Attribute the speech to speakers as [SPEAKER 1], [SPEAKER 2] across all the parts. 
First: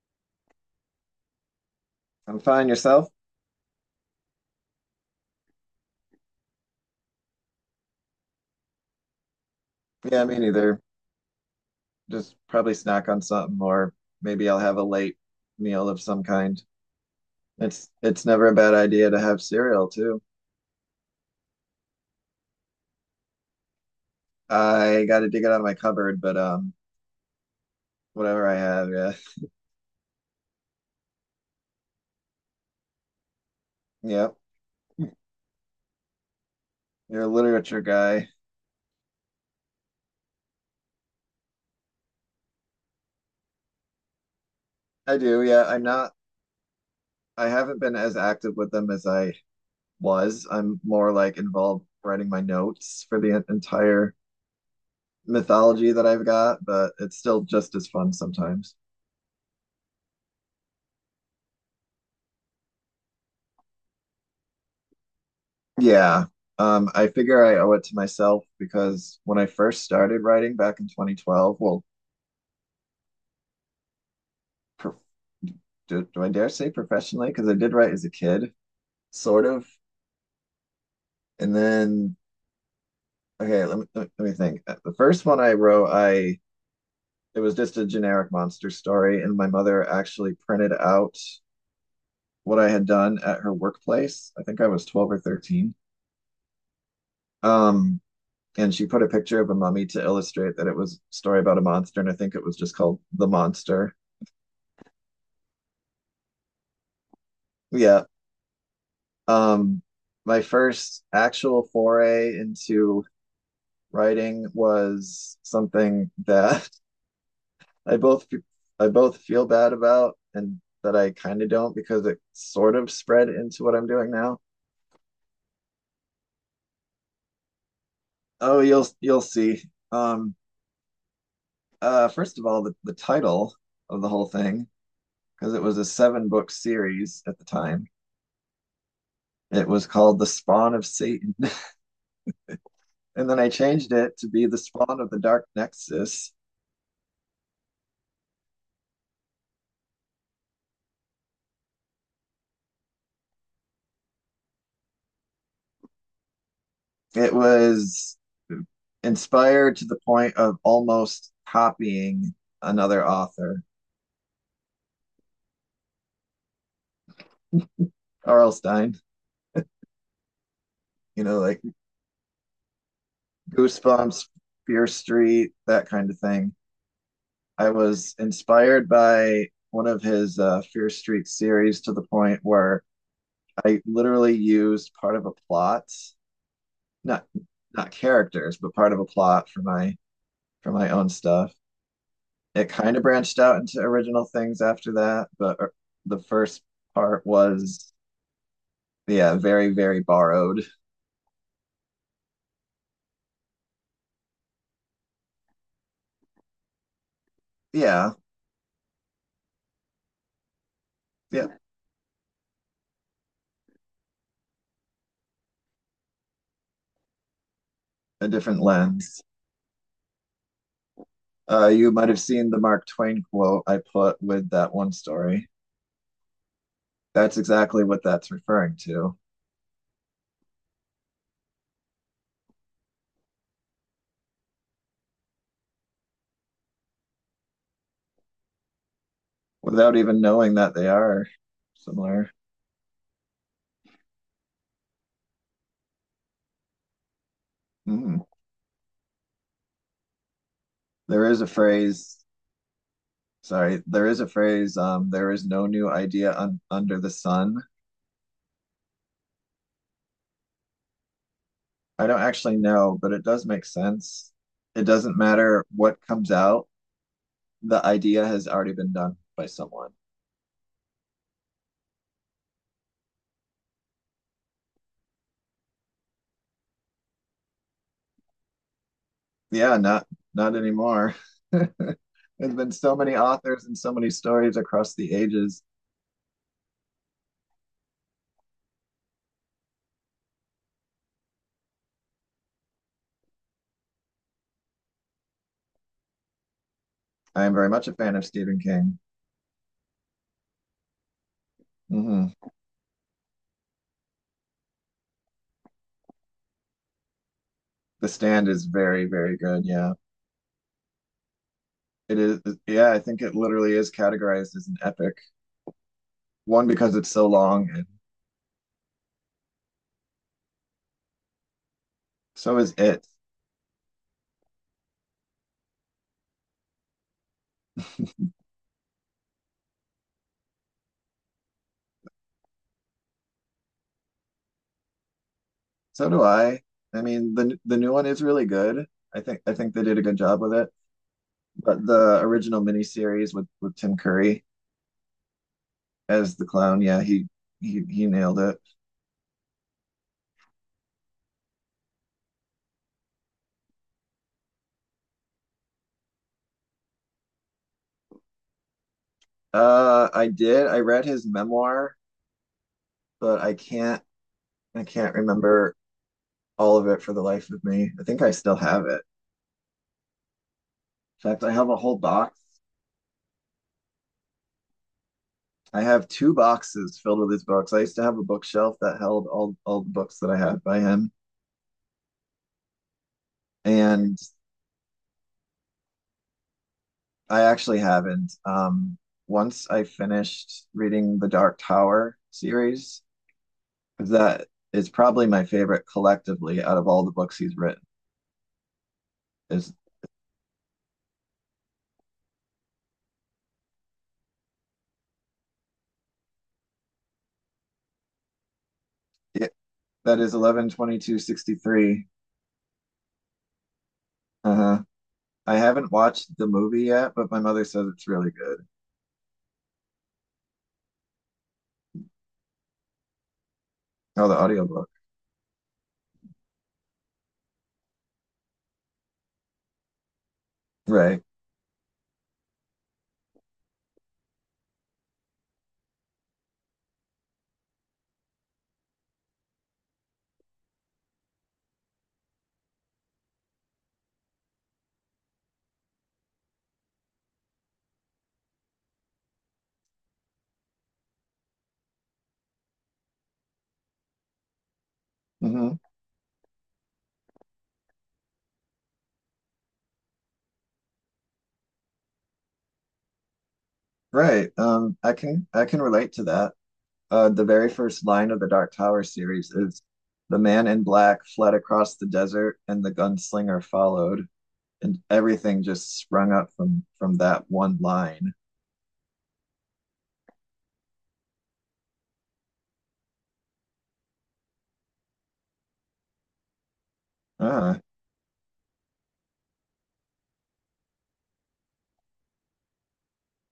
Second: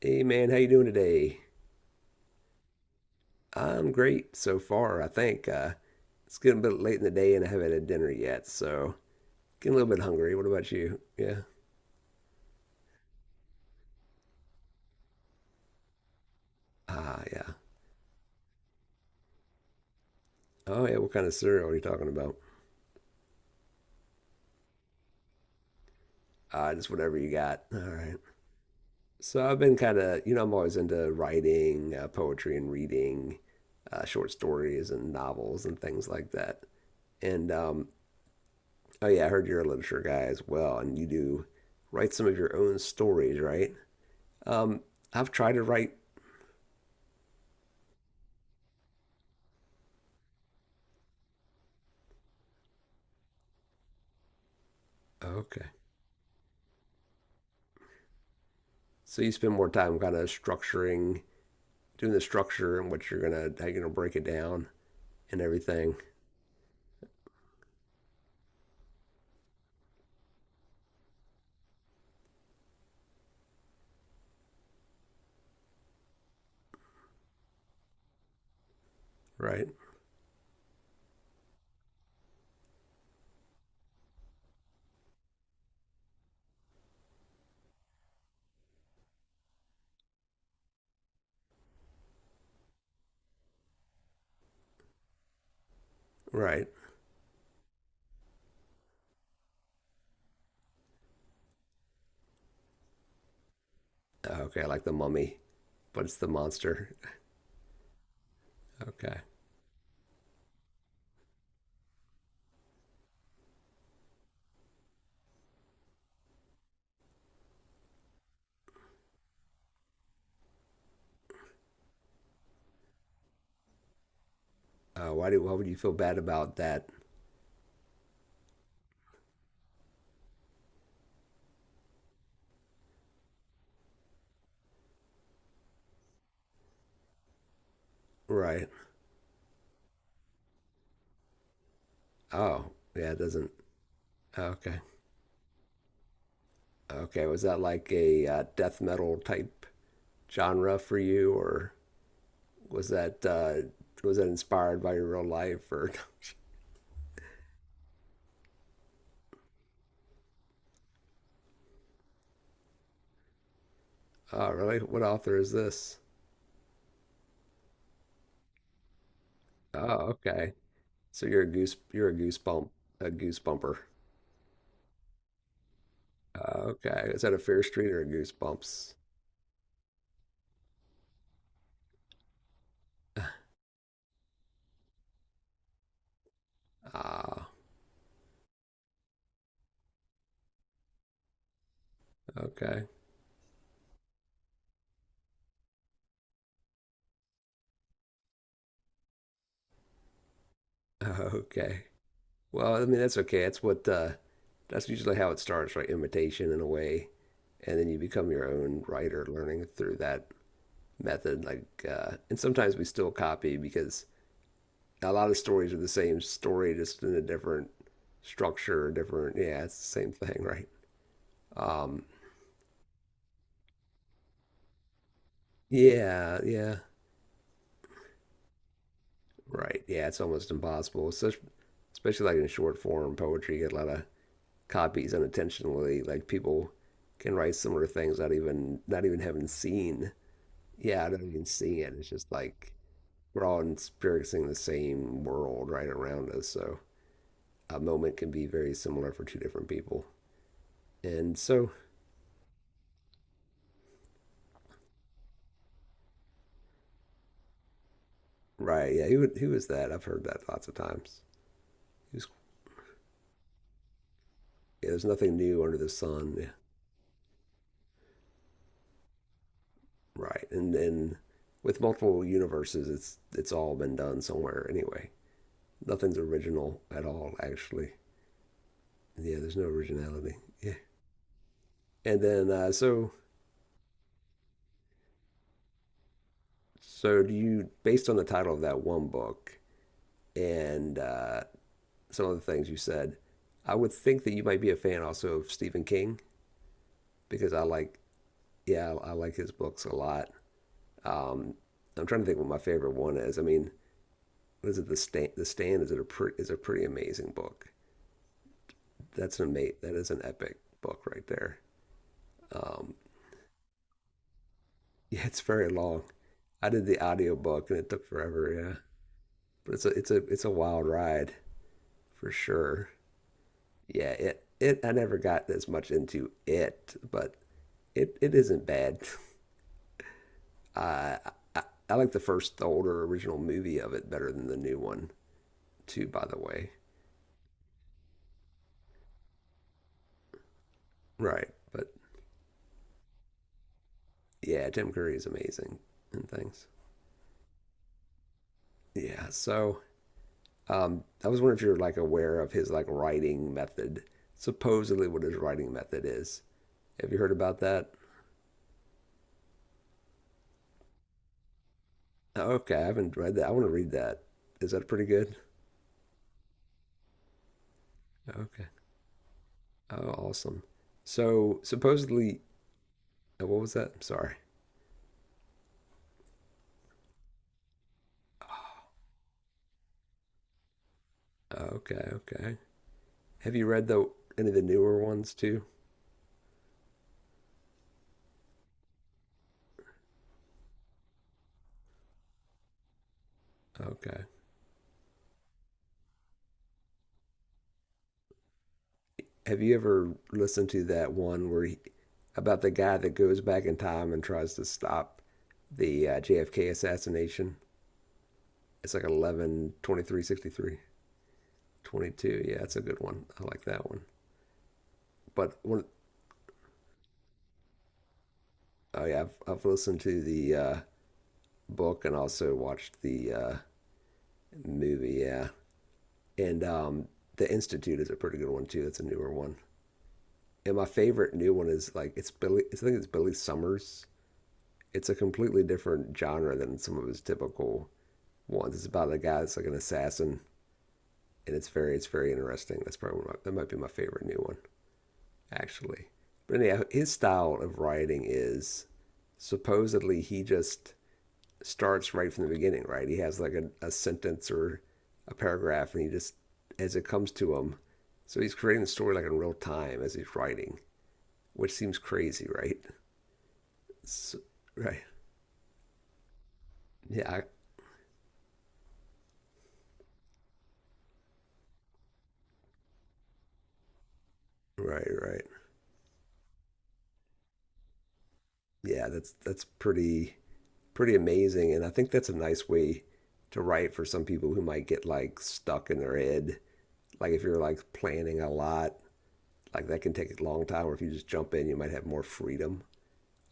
[SPEAKER 1] Hey man, how you doing today?
[SPEAKER 2] I'm fine. Yourself?
[SPEAKER 1] I'm great so far, I think. It's getting a bit late in the day and I haven't had dinner yet, so getting a little bit
[SPEAKER 2] Yeah,
[SPEAKER 1] hungry.
[SPEAKER 2] me
[SPEAKER 1] What about
[SPEAKER 2] neither.
[SPEAKER 1] you? Yeah.
[SPEAKER 2] Just probably snack on something, or maybe I'll have a late meal of some kind.
[SPEAKER 1] Ah, yeah.
[SPEAKER 2] It's never a bad idea to have cereal too.
[SPEAKER 1] Oh yeah, what kind of cereal are you talking about?
[SPEAKER 2] I got to dig it out of my cupboard, but
[SPEAKER 1] Ah, just whatever you got. All right.
[SPEAKER 2] whatever I have, yeah,
[SPEAKER 1] So I've been kind of, I'm always into writing, poetry and reading, short
[SPEAKER 2] yep.
[SPEAKER 1] stories and novels and things like that.
[SPEAKER 2] You're a
[SPEAKER 1] And
[SPEAKER 2] literature guy.
[SPEAKER 1] oh yeah, I heard you're a literature guy as well, and you do write some of your own stories, right? Um,
[SPEAKER 2] I
[SPEAKER 1] I've
[SPEAKER 2] do,
[SPEAKER 1] tried to
[SPEAKER 2] yeah. I'm
[SPEAKER 1] write.
[SPEAKER 2] not. I haven't been as active with them as I was. I'm more like involved writing my notes for the entire
[SPEAKER 1] Okay.
[SPEAKER 2] mythology that I've got, but it's still just as fun sometimes.
[SPEAKER 1] So you spend more time kind of structuring, doing the structure and what you're gonna how you're gonna break it down and everything,
[SPEAKER 2] Yeah. I figure I owe it to myself because when I first started writing back in 2012, well, pro do I dare say professionally? Because I did write as a kid, sort of.
[SPEAKER 1] right?
[SPEAKER 2] And then, okay, let me think. The first one I wrote, I it was just a generic monster story, and my mother actually printed out what I had done at her workplace. I think I was 12 or 13.
[SPEAKER 1] Right.
[SPEAKER 2] Um, and she put a picture of a mummy to illustrate that it was a story about a monster, and I think it was just called The Monster.
[SPEAKER 1] Okay, I like the mummy, but it's the monster.
[SPEAKER 2] Yeah.
[SPEAKER 1] Okay.
[SPEAKER 2] Um, my first actual foray into writing was something that I both I both feel bad about and that I kind of don't because it sort of spread into what I'm doing now.
[SPEAKER 1] Why would you feel bad about that?
[SPEAKER 2] Oh, you'll see. Um, First of all, the title of the whole thing, because it was a seven book series at the time.
[SPEAKER 1] Right.
[SPEAKER 2] It was called The Spawn of Satan.
[SPEAKER 1] Oh, yeah, it
[SPEAKER 2] And then I
[SPEAKER 1] doesn't.
[SPEAKER 2] changed it to be The
[SPEAKER 1] Okay.
[SPEAKER 2] Spawn of the Dark Nexus.
[SPEAKER 1] Okay. Was that like a death metal type genre for you, or was that uh, was that inspired by your real life? Or
[SPEAKER 2] It was inspired to the point of almost copying another author,
[SPEAKER 1] oh, really? What author is this?
[SPEAKER 2] Arlstein,
[SPEAKER 1] Oh, okay. So you're a
[SPEAKER 2] like
[SPEAKER 1] goose. You're a goose bump, a goose bumper.
[SPEAKER 2] Goosebumps, Fear Street, that kind of thing.
[SPEAKER 1] Okay. Is that a fair
[SPEAKER 2] I
[SPEAKER 1] street or a
[SPEAKER 2] was
[SPEAKER 1] goose
[SPEAKER 2] inspired
[SPEAKER 1] bumps?
[SPEAKER 2] by one of his Fear Street series to the point where I literally used part of a plot, not
[SPEAKER 1] Ah.
[SPEAKER 2] not characters, but part of a plot for my own stuff. It
[SPEAKER 1] Okay.
[SPEAKER 2] kind of branched out into original things after that, but the first part was yeah, very, very borrowed.
[SPEAKER 1] Okay. Well, I mean that's okay. That's what. That's usually how it starts, right? Imitation in a way, and then you
[SPEAKER 2] Yeah,
[SPEAKER 1] become your own writer, learning through that method.
[SPEAKER 2] yeah,
[SPEAKER 1] Like, and sometimes we still copy because a lot of stories are the same story, just in a different
[SPEAKER 2] a different
[SPEAKER 1] structure,
[SPEAKER 2] lens.
[SPEAKER 1] different. Yeah, it's the same thing, right?
[SPEAKER 2] You
[SPEAKER 1] Um,
[SPEAKER 2] might have seen the Mark Twain quote I put with that one story.
[SPEAKER 1] yeah, yeah.
[SPEAKER 2] That's exactly what that's referring to,
[SPEAKER 1] Right. Yeah, it's almost impossible. Such, especially like in short form poetry, you get a lot of copies unintentionally. Like people can write similar things not even having
[SPEAKER 2] without
[SPEAKER 1] seen.
[SPEAKER 2] even knowing that they
[SPEAKER 1] Yeah, not
[SPEAKER 2] are
[SPEAKER 1] even seeing it. It's just
[SPEAKER 2] similar.
[SPEAKER 1] like we're all experiencing the same world right around us. So a moment
[SPEAKER 2] Mm.
[SPEAKER 1] can be very similar for two different people.
[SPEAKER 2] There
[SPEAKER 1] And
[SPEAKER 2] is a
[SPEAKER 1] so,
[SPEAKER 2] phrase, there is a phrase, there is no new idea un under the sun.
[SPEAKER 1] right, yeah, who is that? I've heard that lots of times.
[SPEAKER 2] I don't
[SPEAKER 1] Who's,
[SPEAKER 2] actually know, but it does make sense. It
[SPEAKER 1] yeah, there's
[SPEAKER 2] doesn't
[SPEAKER 1] nothing new
[SPEAKER 2] matter
[SPEAKER 1] under the
[SPEAKER 2] what comes
[SPEAKER 1] sun.
[SPEAKER 2] out, the idea has already been done by someone.
[SPEAKER 1] Right. And then with multiple universes, it's all been done somewhere anyway. Nothing's original at all, actually. Yeah, there's no
[SPEAKER 2] Yeah, not
[SPEAKER 1] originality.
[SPEAKER 2] not
[SPEAKER 1] Yeah.
[SPEAKER 2] anymore.
[SPEAKER 1] And then
[SPEAKER 2] There's
[SPEAKER 1] uh,
[SPEAKER 2] been so
[SPEAKER 1] so
[SPEAKER 2] many authors and so many stories across the ages.
[SPEAKER 1] so do you based on the title of that one book and some of the things you said, I would think that you might be a fan also of Stephen King
[SPEAKER 2] I
[SPEAKER 1] because
[SPEAKER 2] am
[SPEAKER 1] I
[SPEAKER 2] very much a
[SPEAKER 1] like.
[SPEAKER 2] fan of Stephen
[SPEAKER 1] Yeah,
[SPEAKER 2] King.
[SPEAKER 1] I like his books a lot. Um, I'm trying to think
[SPEAKER 2] Hmm.
[SPEAKER 1] what my favorite one is. I mean, what is it? The Stand. The Stand is a pretty amazing book.
[SPEAKER 2] The Stand is very, very
[SPEAKER 1] That's an
[SPEAKER 2] good.
[SPEAKER 1] mate.
[SPEAKER 2] Yeah,
[SPEAKER 1] That is an epic book right there.
[SPEAKER 2] it is. Yeah,
[SPEAKER 1] Um,
[SPEAKER 2] I think it literally is categorized as an epic.
[SPEAKER 1] yeah, it's very long.
[SPEAKER 2] One
[SPEAKER 1] I did
[SPEAKER 2] because
[SPEAKER 1] the
[SPEAKER 2] it's so long,
[SPEAKER 1] audiobook and
[SPEAKER 2] and
[SPEAKER 1] it took forever. Yeah, but it's a wild ride for
[SPEAKER 2] so is
[SPEAKER 1] sure.
[SPEAKER 2] it.
[SPEAKER 1] Yeah, it I never got as much into it, but it isn't bad. Uh, I I like the older original movie of it better than the new one too.
[SPEAKER 2] So do
[SPEAKER 1] By the
[SPEAKER 2] I.
[SPEAKER 1] way,
[SPEAKER 2] I mean, the new one is really good. I think they did a good job with it.
[SPEAKER 1] right?
[SPEAKER 2] But
[SPEAKER 1] But
[SPEAKER 2] the original miniseries with Tim Curry
[SPEAKER 1] yeah, Tim Curry is amazing and
[SPEAKER 2] as the
[SPEAKER 1] things.
[SPEAKER 2] clown, yeah, he nailed it.
[SPEAKER 1] Yeah, so I was wondering if you're like aware of his like writing method, supposedly what his writing method is. Have you heard about that?
[SPEAKER 2] I did. I read his memoir,
[SPEAKER 1] Oh, okay, I haven't read
[SPEAKER 2] but
[SPEAKER 1] that. I
[SPEAKER 2] I
[SPEAKER 1] want to read
[SPEAKER 2] can't
[SPEAKER 1] that. Is
[SPEAKER 2] I
[SPEAKER 1] that pretty
[SPEAKER 2] can't
[SPEAKER 1] good?
[SPEAKER 2] remember all of it for the life of me. I think I still
[SPEAKER 1] Okay.
[SPEAKER 2] have it.
[SPEAKER 1] Oh, awesome.
[SPEAKER 2] In fact, I
[SPEAKER 1] So
[SPEAKER 2] have a whole
[SPEAKER 1] supposedly,
[SPEAKER 2] box.
[SPEAKER 1] oh, what was that? I'm sorry.
[SPEAKER 2] I have two boxes filled with his books. I used to have a bookshelf that held all the books that I had by him,
[SPEAKER 1] Oh, okay, okay. Have you read the
[SPEAKER 2] and
[SPEAKER 1] any of the newer ones too?
[SPEAKER 2] I actually haven't. Once I finished reading the Dark Tower series,
[SPEAKER 1] Okay.
[SPEAKER 2] that is probably my favorite collectively out of all the books he's written.
[SPEAKER 1] Have
[SPEAKER 2] Is
[SPEAKER 1] you ever listened to that one where he, about the guy that goes back in time and tries to stop the JFK assassination? It's like
[SPEAKER 2] it
[SPEAKER 1] eleven twenty
[SPEAKER 2] That
[SPEAKER 1] three
[SPEAKER 2] is
[SPEAKER 1] sixty three
[SPEAKER 2] 22/63.
[SPEAKER 1] twenty two. Yeah, that's a good one. I like that one.
[SPEAKER 2] Uh-huh.
[SPEAKER 1] But
[SPEAKER 2] I
[SPEAKER 1] one,
[SPEAKER 2] haven't watched the movie yet, but my mother says it's really good.
[SPEAKER 1] oh yeah, I've listened to the book and also watched the
[SPEAKER 2] Oh, the audiobook.
[SPEAKER 1] movie. Yeah, and the Institute is a pretty good one too. That's a newer one. And my
[SPEAKER 2] Right.
[SPEAKER 1] favorite new one is like it's Billy. I think it's Billy Summers. It's a completely different genre than some of his typical ones. It's about a guy that's like an assassin, and it's very interesting. That's probably one of my, that might be my favorite new one. Actually. But anyhow, his style of writing is supposedly he just starts right from the beginning, right? He has like a sentence or a
[SPEAKER 2] Hmm.
[SPEAKER 1] paragraph, and he just as it comes to him. So he's creating the story like in real time as he's writing, which seems crazy, right? So,
[SPEAKER 2] Right.
[SPEAKER 1] right?
[SPEAKER 2] I can relate to that.
[SPEAKER 1] Yeah. I,
[SPEAKER 2] The very first line of the Dark Tower series is the man in black fled across the desert and the gunslinger followed, and
[SPEAKER 1] right. Right.
[SPEAKER 2] everything just sprung up from that one line.
[SPEAKER 1] Yeah. That's pretty amazing, and I think that's a nice way to write for some people who might get like stuck in their head. Like if you're
[SPEAKER 2] Uh,
[SPEAKER 1] like planning a lot, like that can take a long time, or if you just jump in you might have more freedom.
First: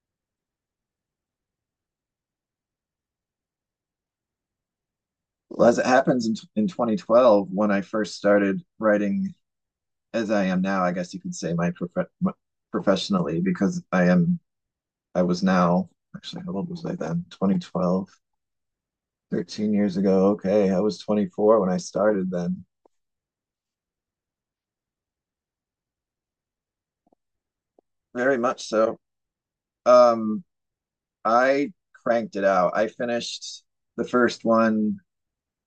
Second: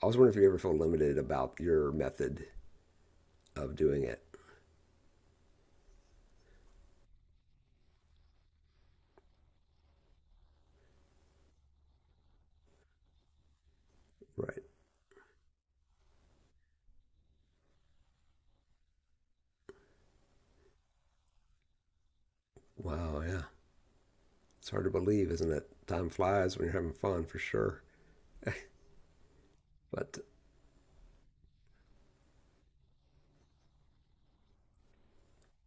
[SPEAKER 1] I was wondering if you ever felt limited about your method of doing it,
[SPEAKER 2] well, as it happens in 2012, when I first started writing as I am now, I guess you could say my- professionally, because I am
[SPEAKER 1] right?
[SPEAKER 2] I was now. Actually, how old was I then? 2012, 13 years ago. Okay. I was 24 when I started then.
[SPEAKER 1] Wow, yeah, it's hard to believe, isn't it? Time flies when you're having fun, for sure.
[SPEAKER 2] Very much so.
[SPEAKER 1] But
[SPEAKER 2] Um, I cranked it out. I finished the first one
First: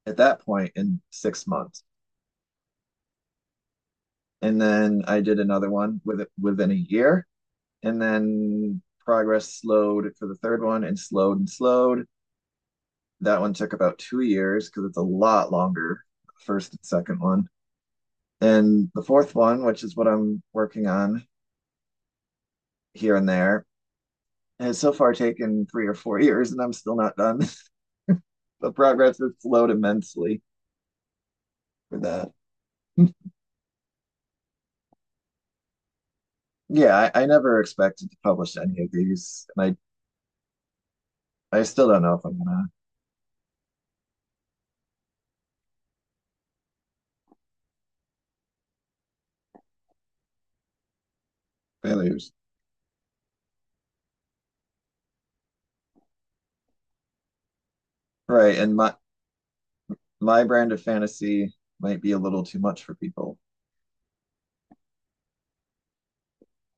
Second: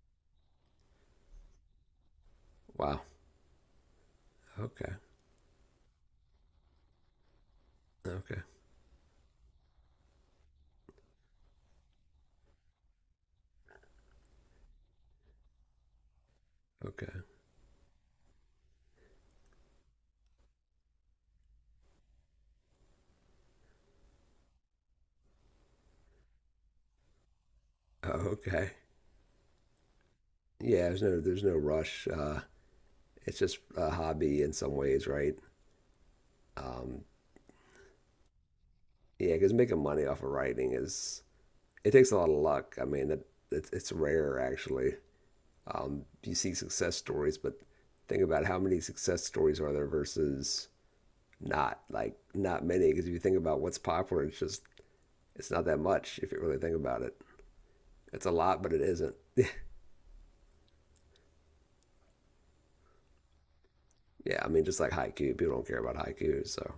[SPEAKER 2] at that point in 6 months.
[SPEAKER 1] wow.
[SPEAKER 2] And
[SPEAKER 1] Okay.
[SPEAKER 2] then I did another one within a year. And
[SPEAKER 1] Okay.
[SPEAKER 2] then progress slowed for the third one and slowed and slowed. That one took about 2 years because it's a lot longer, first and second
[SPEAKER 1] Okay.
[SPEAKER 2] one. And the fourth one, which is what I'm working on here and there, has so far taken 3 or 4 years, and I'm still not done.
[SPEAKER 1] Oh,
[SPEAKER 2] The
[SPEAKER 1] okay.
[SPEAKER 2] progress has slowed immensely
[SPEAKER 1] Yeah, there's no
[SPEAKER 2] for
[SPEAKER 1] rush,
[SPEAKER 2] that.
[SPEAKER 1] it's just a hobby in some ways, right? um
[SPEAKER 2] Yeah, I never expected to publish any of
[SPEAKER 1] yeah,
[SPEAKER 2] these,
[SPEAKER 1] because
[SPEAKER 2] and
[SPEAKER 1] making money off of writing is
[SPEAKER 2] I still
[SPEAKER 1] it
[SPEAKER 2] don't
[SPEAKER 1] takes
[SPEAKER 2] know
[SPEAKER 1] a
[SPEAKER 2] if
[SPEAKER 1] lot of
[SPEAKER 2] I'm gonna.
[SPEAKER 1] luck. I mean that it's rare, actually. You see success stories, but think about how many success stories are there versus not, like,
[SPEAKER 2] Failures.
[SPEAKER 1] not many. Because if you think about what's popular, it's not that much if you really think about it. It's a
[SPEAKER 2] Right,
[SPEAKER 1] lot, but
[SPEAKER 2] and
[SPEAKER 1] it
[SPEAKER 2] my
[SPEAKER 1] isn't.
[SPEAKER 2] my brand of fantasy might be a little too much for people.
[SPEAKER 1] yeah, I mean, just like haiku, people don't care about haiku, so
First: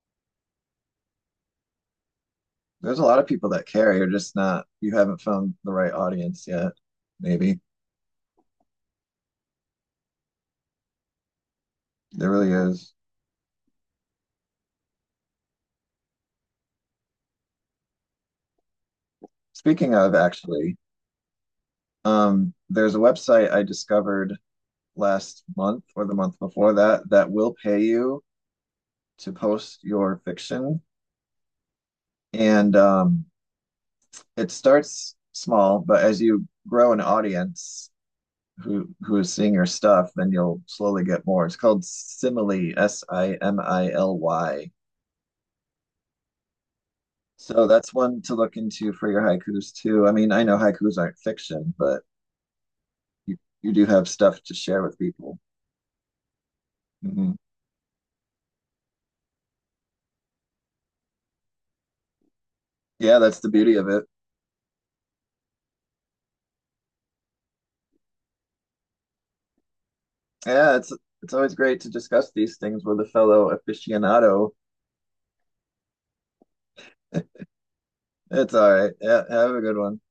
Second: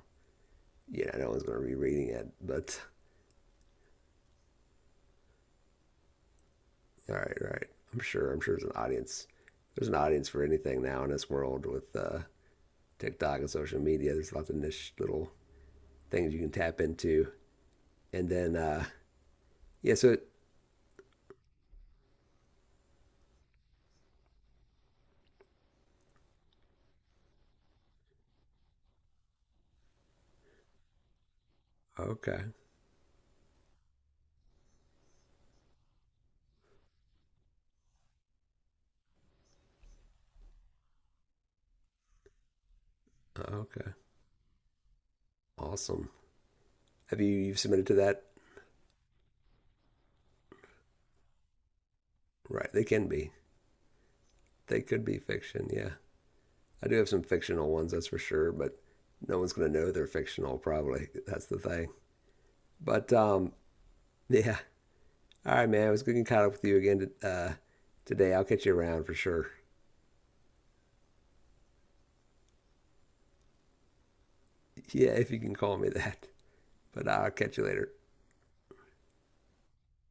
[SPEAKER 1] yeah, no one's going to be reading it. But
[SPEAKER 2] There's a lot of people that care. You're just not. You haven't found the right audience yet.
[SPEAKER 1] all
[SPEAKER 2] Maybe
[SPEAKER 1] right, I'm sure. I'm sure there's an audience. There's an audience for anything now in this world with
[SPEAKER 2] there really is.
[SPEAKER 1] TikTok and social media. There's lots of niche little things you can tap into, and then
[SPEAKER 2] Speaking
[SPEAKER 1] yeah, so
[SPEAKER 2] of,
[SPEAKER 1] it,
[SPEAKER 2] actually, there's a website I discovered last month or the month before that that will pay you to post your fiction.
[SPEAKER 1] okay.
[SPEAKER 2] And it starts small, but as you grow an audience who is seeing your stuff, then you'll slowly get more. It's called Simile, S I M
[SPEAKER 1] Oh,
[SPEAKER 2] I
[SPEAKER 1] okay.
[SPEAKER 2] L Y.
[SPEAKER 1] Awesome. Have you you've
[SPEAKER 2] So
[SPEAKER 1] submitted
[SPEAKER 2] that's
[SPEAKER 1] to
[SPEAKER 2] one
[SPEAKER 1] that?
[SPEAKER 2] to look into for your haikus too. I mean, I know haikus aren't fiction, but
[SPEAKER 1] Right. They can be.
[SPEAKER 2] you do have stuff to
[SPEAKER 1] They
[SPEAKER 2] share with
[SPEAKER 1] could be
[SPEAKER 2] people.
[SPEAKER 1] fiction. Yeah. I do have some
[SPEAKER 2] Hmm.
[SPEAKER 1] fictional ones, that's for sure, but no one's going to know they're fictional, probably. That's the thing. But
[SPEAKER 2] Yeah, that's the beauty of it.
[SPEAKER 1] yeah. All right, man. It was good getting caught up with you again, today. I'll catch you around for sure.
[SPEAKER 2] Yeah, it's always great to discuss these things with a fellow aficionado.
[SPEAKER 1] Yeah, if you can call me that. But I'll catch you later.
[SPEAKER 2] It's all right. Yeah, have a good one.